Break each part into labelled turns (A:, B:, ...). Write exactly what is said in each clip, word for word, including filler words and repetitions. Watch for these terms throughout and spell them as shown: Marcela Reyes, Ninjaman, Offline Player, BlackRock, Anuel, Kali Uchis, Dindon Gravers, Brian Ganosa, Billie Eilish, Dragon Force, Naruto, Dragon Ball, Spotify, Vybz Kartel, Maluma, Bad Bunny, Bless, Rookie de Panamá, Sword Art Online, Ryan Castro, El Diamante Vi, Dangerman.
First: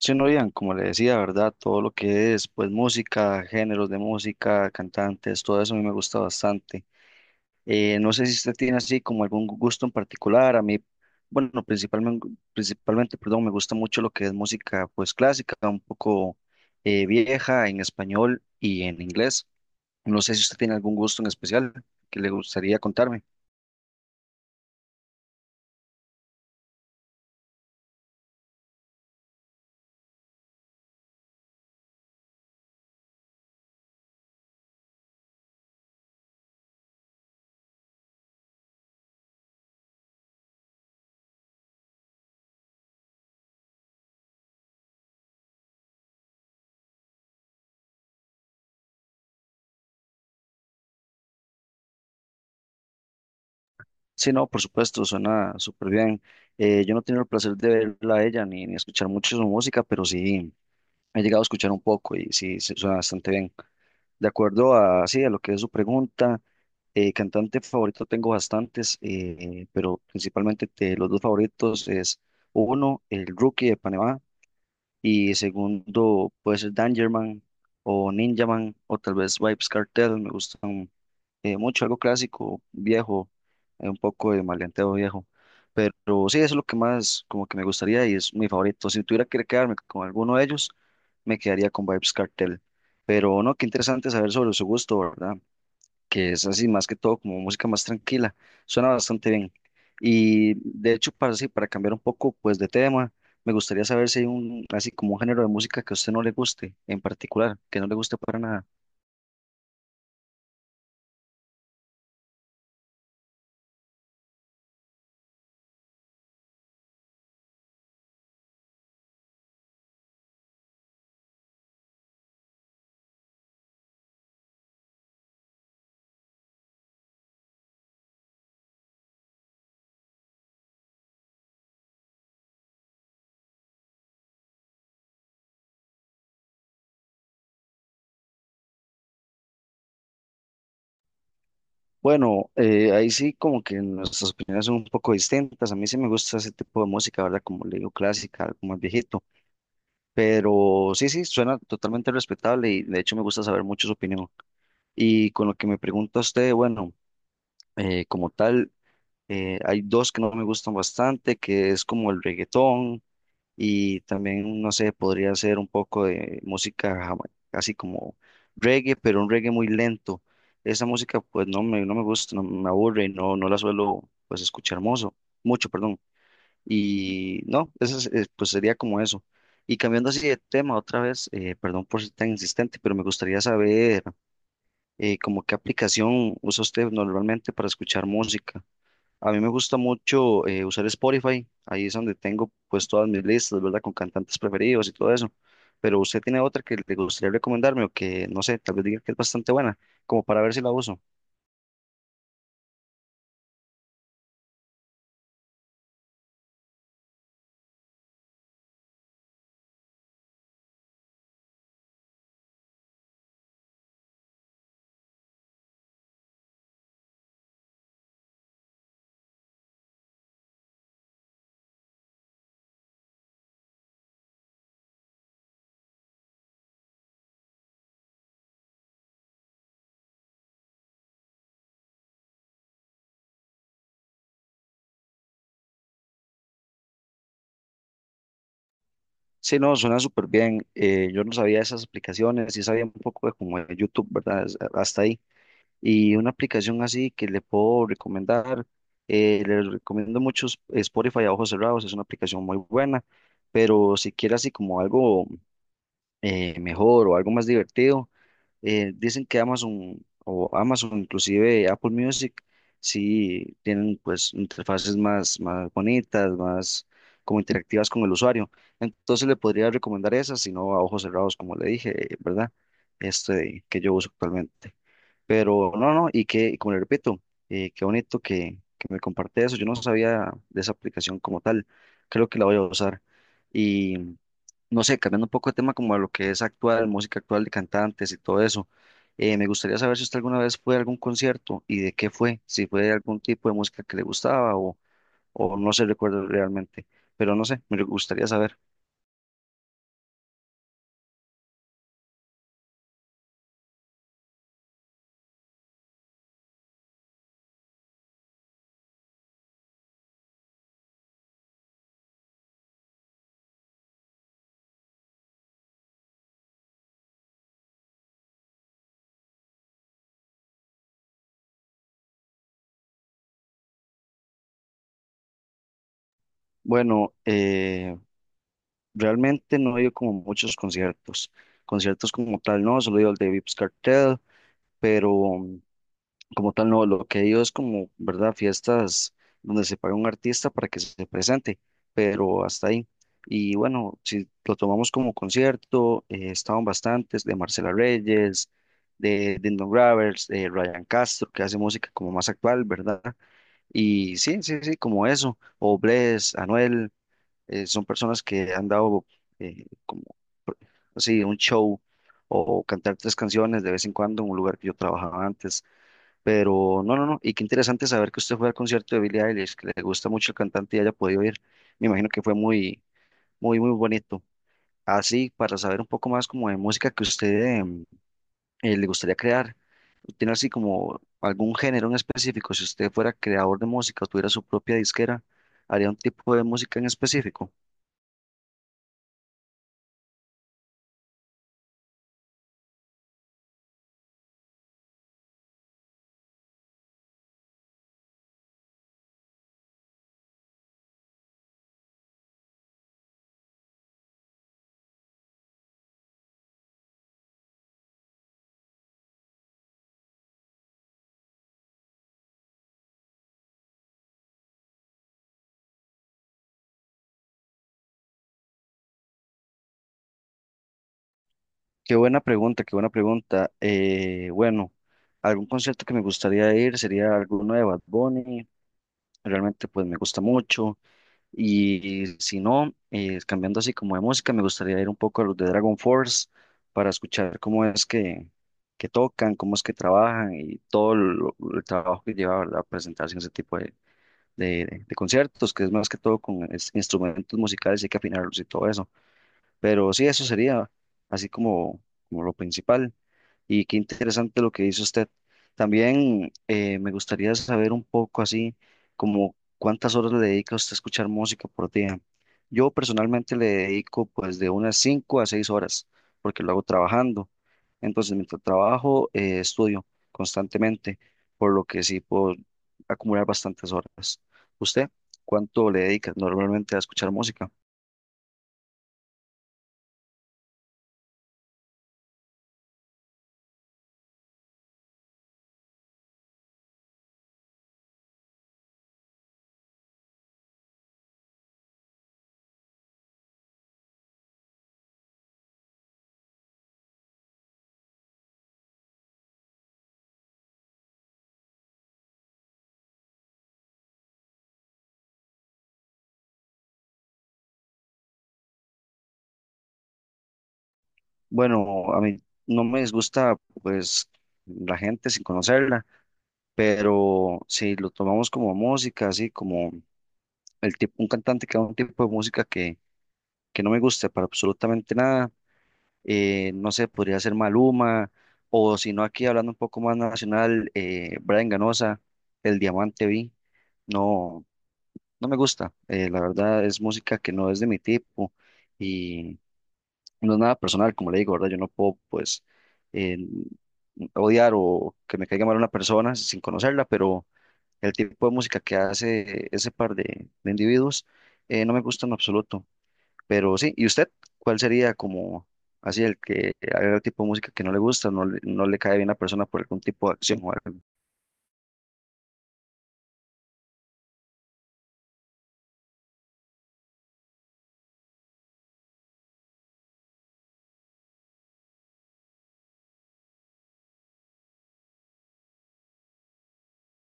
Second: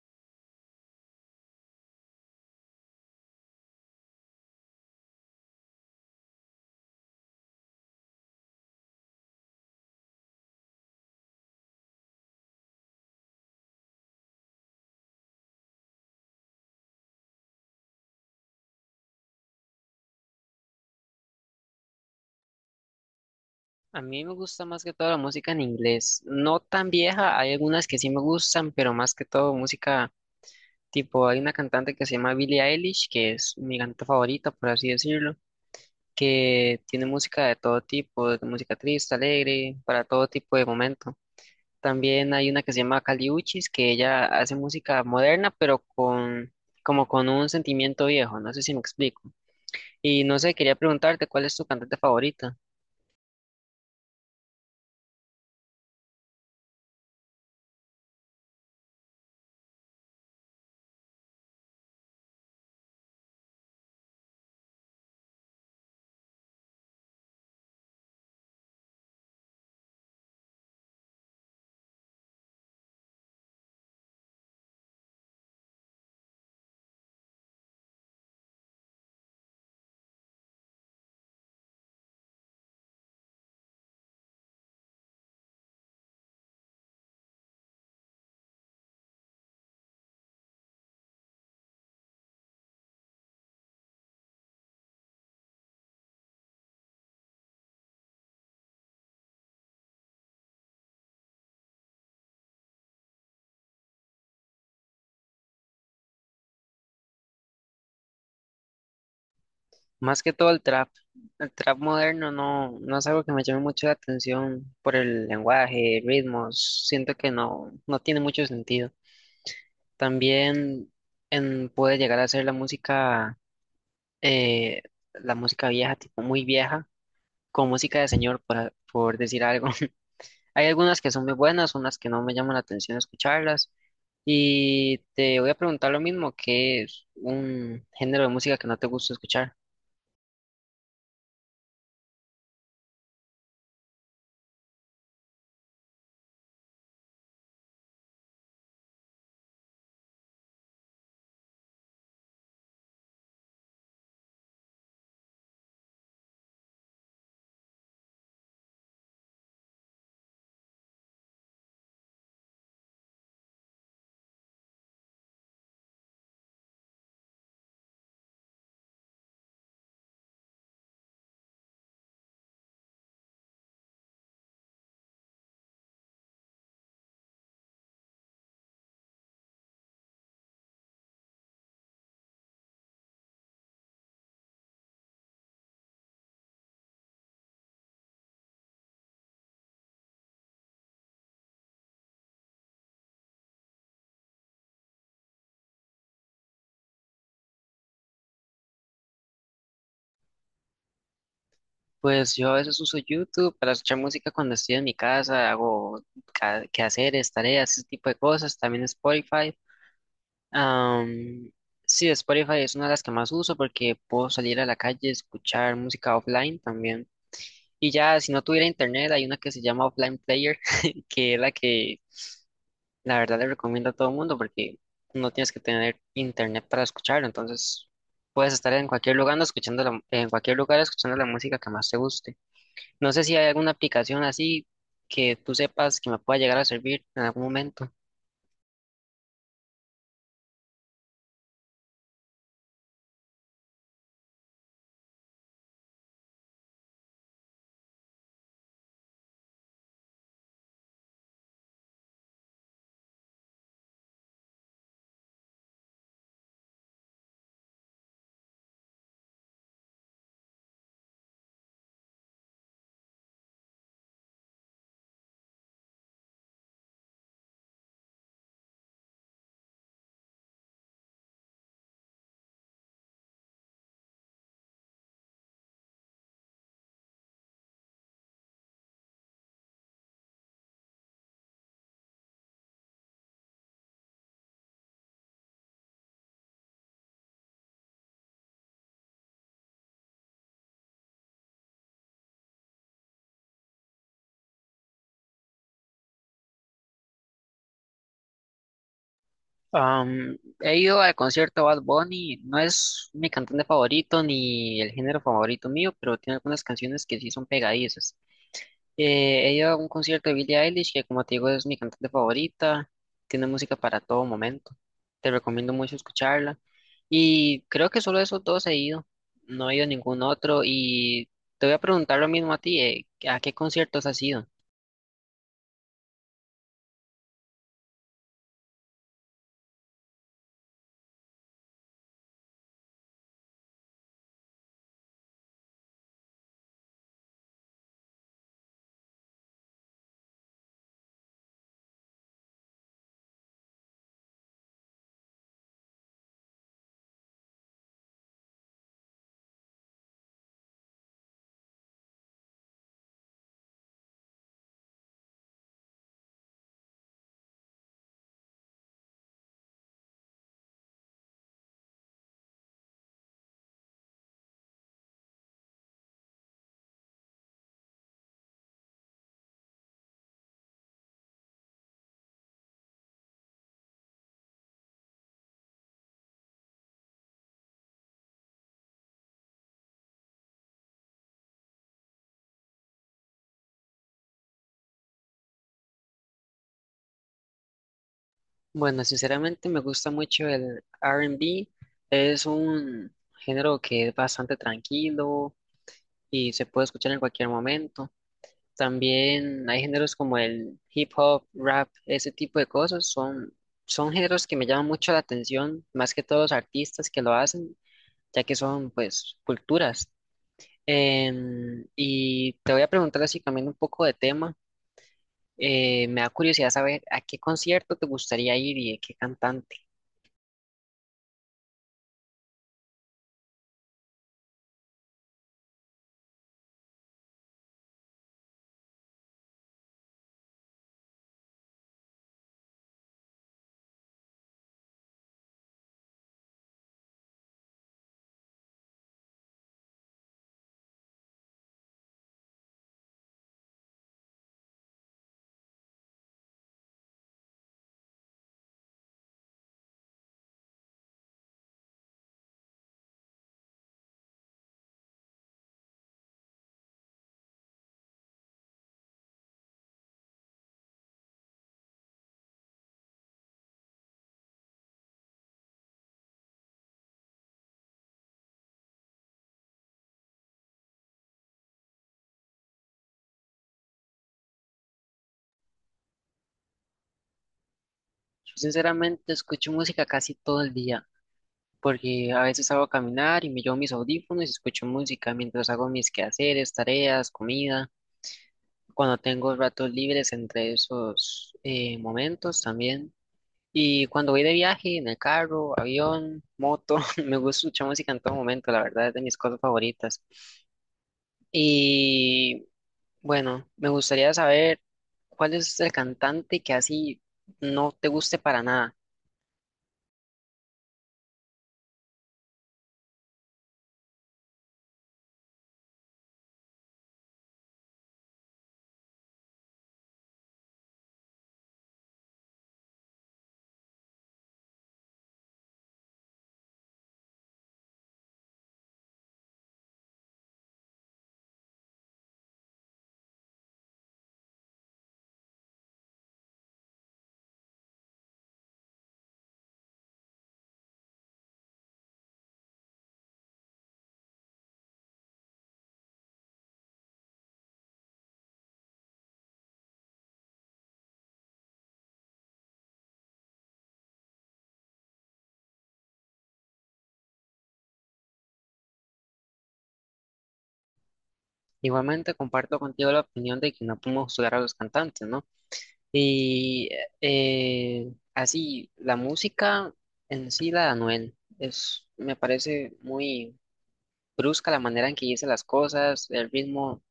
A: Sí, no, Ian, como le decía, ¿verdad? Todo lo que es, pues, música, géneros de música, cantantes, todo eso a mí me gusta bastante. Eh, no sé si usted tiene así como algún gu- gusto en particular. A mí, bueno, principalmente, principalmente, perdón, me gusta mucho lo que es música, pues, clásica, un poco eh, vieja en español y en inglés. No sé si usted tiene algún gusto en especial que le gustaría contarme.
B: A mí me gusta más que todo la música en inglés, no tan vieja, hay algunas que sí me gustan, pero más que todo música tipo, hay una cantante que se llama Billie Eilish, que es mi cantante favorita, por así decirlo, que tiene música de todo tipo, de música triste, alegre, para todo tipo de momento. También hay una que se llama Kali Uchis, que ella hace música moderna, pero con como con un sentimiento viejo, no sé si me explico. Y no sé, quería preguntarte, ¿cuál es tu cantante favorita?
A: Sí, no, por supuesto, suena súper bien. Eh, yo no he tenido el placer de verla a ella ni, ni escuchar mucho su música, pero sí. He llegado a escuchar un poco y sí, se- suena bastante bien. De acuerdo a, sí, a lo que es su pregunta, eh, cantante favorito tengo bastantes, eh, pero principalmente de los dos favoritos es uno, el Rookie de Panamá, y segundo puede ser Dangerman o Ninjaman o tal vez Vybz Kartel, me gustan eh, mucho, algo clásico, viejo, eh, un poco de maleanteo viejo. Pero sí, eso es lo que más como que me gustaría y es mi favorito. Si tuviera que quedarme con alguno de ellos, me quedaría con Vibes Cartel. Pero no, qué interesante saber sobre su gusto, ¿verdad? Que es así más que todo como música más tranquila. Suena bastante bien. Y de hecho, para, sí, para cambiar un poco pues de tema, me gustaría saber si hay un, así como un género de música que a usted no le guste en particular, que no le guste para nada.
B: Más que todo el trap. El trap moderno no, no es algo que me llame mucho la atención por el lenguaje, ritmos. Siento que no, no tiene mucho sentido. También en- puede llegar a ser la música, eh, la música vieja, tipo muy vieja, con música de señor, por, a- por decir algo. Hay algunas que son muy buenas, unas que no me llaman la atención escucharlas. Y te voy a preguntar lo mismo, ¿qué es un género de música que no te gusta escuchar?
A: Bueno, eh, ahí sí como que nuestras opiniones son un poco distintas. A mí sí me gusta ese tipo de música, ¿verdad? Como le digo, clásica, algo más viejito. Pero sí, sí, suena totalmente respetable y de hecho me gusta saber mucho su opinión. Y con lo que me pregunta usted, bueno, eh, como tal, eh, hay dos que no me gustan bastante, que es como el reggaetón y también, no sé, podría ser un poco de música jama- casi como reggae, pero un reggae muy lento. Esa música pues no me, no me gusta, no me aburre, no, no la suelo pues escuchar mozo, mucho, perdón. Y no, eso es- eh, pues sería como eso. Y cambiando así de tema otra vez, eh, perdón por ser tan insistente, pero me gustaría saber eh, como qué aplicación usa usted normalmente para escuchar música. A mí me gusta mucho eh, usar Spotify, ahí es donde tengo pues todas mis listas, ¿verdad? Con cantantes preferidos y todo eso. Pero usted tiene otra que le gustaría recomendarme o que, no sé, tal vez diga que es bastante buena, como para ver si la uso.
B: Pues yo a veces uso YouTube para escuchar música cuando estoy en mi casa, hago ca- quehaceres, tareas, ese tipo de cosas, también Spotify. Am, sí, Spotify es una de las que más uso porque puedo salir a la calle y escuchar música offline también. Y ya, si no tuviera internet, hay una que se llama Offline Player, que es la que la verdad le recomiendo a todo el mundo porque no tienes que tener internet para escucharlo, entonces puedes estar en cualquier lugar escuchando la- en cualquier lugar escuchando la música que más te guste. No sé si hay alguna aplicación así que tú sepas que me pueda llegar a servir en algún momento.
A: Sí, no, suena súper bien. eh, yo no sabía esas aplicaciones, sí sabía un poco de como de YouTube, ¿verdad? Es- Hasta ahí. Y una aplicación así que le puedo recomendar, eh, le recomiendo mucho Sp- Spotify a ojos cerrados, es una aplicación muy buena, pero si quiere así como algo eh, mejor o algo más divertido. Eh, dicen que Amazon o Amazon, inclusive Apple Music, sí tienen pues interfaces más, más bonitas, más como interactivas con el usuario. Entonces le podría recomendar esas, si no a ojos cerrados, como le dije, ¿verdad? Este que yo uso actualmente. Pero no, no, y que, y como le repito, eh, qué bonito que, que me comparte eso. Yo no sabía de esa aplicación como tal. Creo que la voy a usar. Y no sé, cambiando un poco de tema como a lo que es actual, música actual de cantantes y todo eso. eh, me gustaría saber si usted alguna vez fue a algún concierto y de qué fue, si fue algún tipo de música que le gustaba o, o no se recuerda realmente. Pero no sé, me gustaría saber.
B: Am, he ido al concierto de Bad Bunny, no es mi cantante favorito ni el género favorito mío, pero tiene algunas canciones que sí son pegadizas. Eh, he ido a un concierto de Billie Eilish, que como te digo es mi cantante favorita, tiene música para todo momento. Te recomiendo mucho escucharla. Y creo que solo esos dos he ido, no he ido a ningún otro. Y te voy a preguntar lo mismo a ti, eh, ¿a qué conciertos has ido?
A: Bueno, eh, realmente no he ido como muchos conciertos. Conciertos como tal, no, solo he ido al de Vips Cartel, pero um, como tal, no. Lo que he ido es como, ¿verdad? Fiestas donde se paga un artista para que se presente, pero hasta ahí. Y bueno, si lo tomamos como concierto, eh, estaban bastantes de Marcela Reyes, de Dindon Gravers, de Ryan Castro, que hace música como más actual, ¿verdad? Y sí, sí, sí, como eso, o Bless, Anuel eh, son personas que han dado eh, como pr- así un show o cantar tres canciones de vez en cuando en un lugar que yo trabajaba antes. Pero no, no, no. Y qué interesante saber que usted fue al concierto de Billie Eilish, que le gusta mucho el cantante y haya podido ir. Me imagino que fue muy, muy, muy bonito. Así, para saber un poco más como de música que usted em, eh, le gustaría crear, ¿tiene así como algún género en específico? Si usted fuera creador de música o tuviera su propia disquera, ¿haría un tipo de música en específico?
B: Bueno, sinceramente me gusta mucho el R and B. Es un género que es bastante tranquilo y se puede escuchar en cualquier momento. También hay géneros como el hip hop, rap, ese tipo de cosas. Son, son géneros que me llaman mucho la atención, más que todos los artistas que lo hacen, ya que son pues culturas. Em, y te voy a preguntar así cambiando un poco de tema. Eh, me da curiosidad saber a qué concierto te gustaría ir y de qué cantante.
A: Qué buena pregunta, qué buena pregunta. Eh, bueno, algún concierto que me gustaría ir sería alguno de Bad Bunny. Realmente pues me gusta mucho. Y, si no, eh, cambiando así como de música, me gustaría ir un poco a los de Dragon Force para escuchar cómo es que, que tocan, cómo es que trabajan y todo lo- el trabajo que lleva, ¿verdad? Presentarse en ese tipo de, de, de conciertos, que es más que todo con es- instrumentos musicales y hay que afinarlos y todo eso. Pero sí, eso sería así como, como lo principal. Y qué interesante lo que dice usted. También eh, me gustaría saber un poco así como cuántas horas le dedica usted a escuchar música por día. Yo personalmente le dedico pues de unas cinco a seis horas porque lo hago trabajando. Entonces mientras trabajo eh, estudio constantemente, por lo que sí puedo acumular bastantes horas. ¿Usted cuánto le dedica normalmente a escuchar música?
B: Yo sinceramente escucho música casi todo el día, porque a veces hago a caminar y me llevo mis audífonos y escucho música mientras hago mis quehaceres, tareas, comida, cuando tengo ratos libres entre esos eh, momentos también. Y cuando voy de viaje, en el carro, avión, moto, me gusta escuchar música en todo momento, la verdad es de mis cosas favoritas. Y bueno, me gustaría saber cuál es el cantante que así no te guste para nada.
A: Bueno, a mí no me disgusta pues la gente sin conocerla, pero si lo tomamos como música, así como el tipo, un cantante que haga un tipo de música que, que no me guste para absolutamente nada, eh, no sé, podría ser Maluma, o si no, aquí hablando un poco más nacional, eh, Brian Ganosa, El Diamante Vi, no, no me gusta, eh, la verdad es música que no es de mi tipo y no es nada personal, como le digo, ¿verdad? Yo no puedo, pues, eh, odiar o que me caiga mal una persona sin conocerla, pero el tipo de música que hace ese par de, de individuos eh, no me gusta en absoluto. Pero sí, ¿y usted cuál sería como así el que haga el tipo de música que no le gusta, no le, no le cae bien a la persona por algún tipo de acción o algo?
B: Igualmente comparto contigo la opinión de que no podemos juzgar a los cantantes, ¿no? Y eh, así, la música en sí, la de Anuel, es, me parece muy brusca la manera en que dice las cosas, el ritmo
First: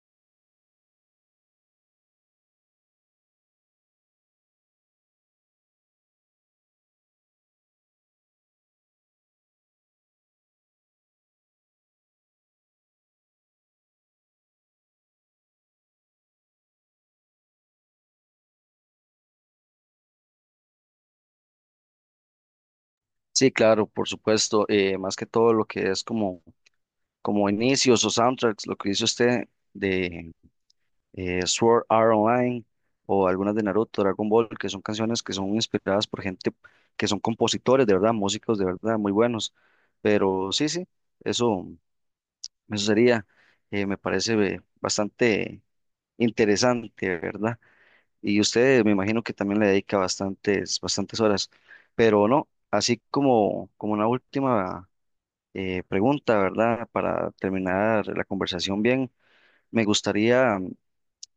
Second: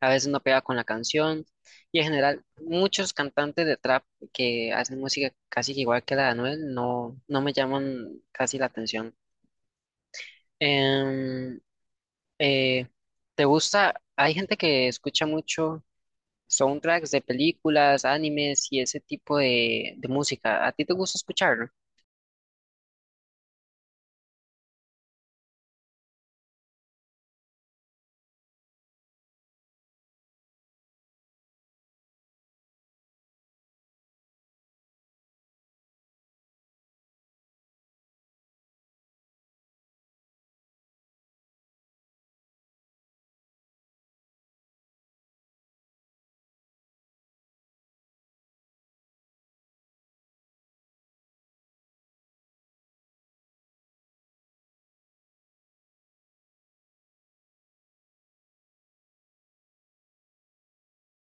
B: a veces no pega con la canción, y en general muchos cantantes de trap que hacen música casi que igual que la de Anuel no, no me llaman casi la atención. Em, eh, ¿te gusta? Hay gente que escucha mucho soundtracks de películas, animes y ese tipo de, de música. ¿A ti te gusta escucharlo?
A: Sí, claro, por supuesto. eh, más que todo lo que es como, como inicios o soundtracks, lo que dice usted de, eh, Sword Art Online o algunas de Naruto, Dragon Ball, que son canciones que son inspiradas por gente que son compositores, de verdad, músicos de verdad muy buenos. Pero sí, sí, eso, eso sería, eh, me parece eh, bastante interesante, ¿verdad? Y usted me imagino que también le dedica bastantes, bastantes horas, pero no, así como, como una última eh, pregunta, ¿verdad? Para terminar la conversación bien, me gustaría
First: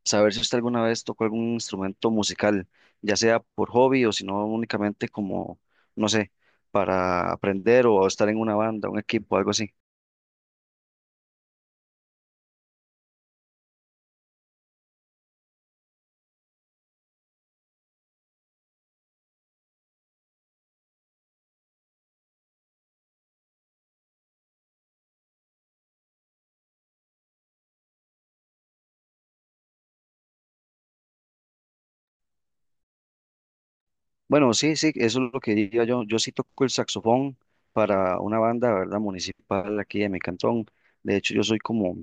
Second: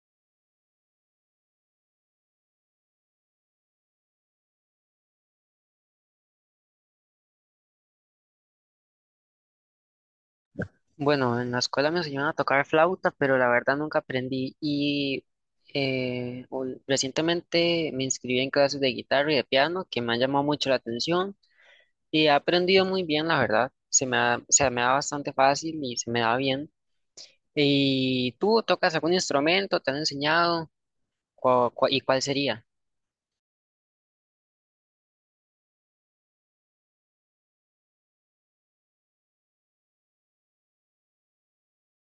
A: saber si usted alguna vez tocó algún instrumento musical, ya sea por hobby o si no únicamente como, no sé, para aprender o estar en una banda, un equipo, algo así.
B: Bueno, en la escuela me enseñaron a tocar flauta, pero la verdad nunca aprendí. Y eh, ul- recientemente me inscribí en clases de guitarra y de piano, que me han llamado mucho la atención y he aprendido muy bien, la verdad. Se me da, se me da bastante fácil y se me da bien. ¿Y tú tocas algún instrumento? ¿Te han enseñado? ¿Cu- cu- ¿y cuál sería?
A: Bueno, sí, sí, eso es lo que diría yo. Yo sí toco el saxofón para una banda, ¿verdad? Municipal aquí de mi cantón. De hecho, yo soy como,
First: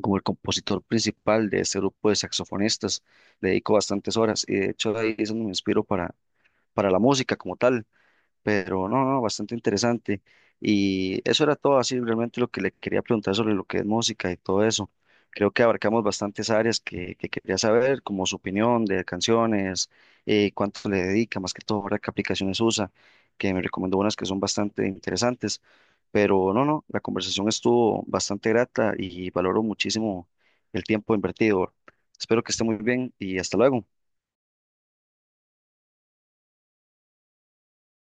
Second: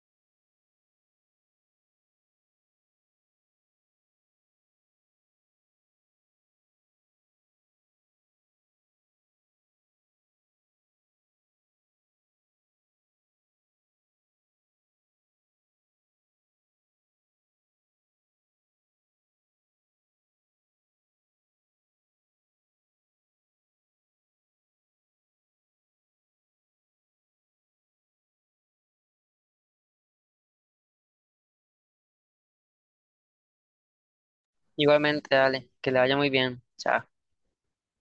A: como el compositor principal de este grupo de saxofonistas. Le dedico bastantes horas y de hecho ahí es donde me inspiro para, para la música como tal. Pero no, no, bastante interesante. Y eso era todo así, realmente lo que le quería preguntar sobre lo que es música y todo eso. Creo que abarcamos bastantes áreas que, que quería saber, como su opinión de canciones, eh, cuánto le dedica, más que todo, ¿verdad? ¿Qué aplicaciones usa? Que me recomendó unas que son bastante interesantes. Pero no, no, la conversación estuvo bastante grata y valoro muchísimo el tiempo invertido. Espero que esté muy bien y hasta luego.
B: Igualmente, dale, que le vaya muy bien. Chao.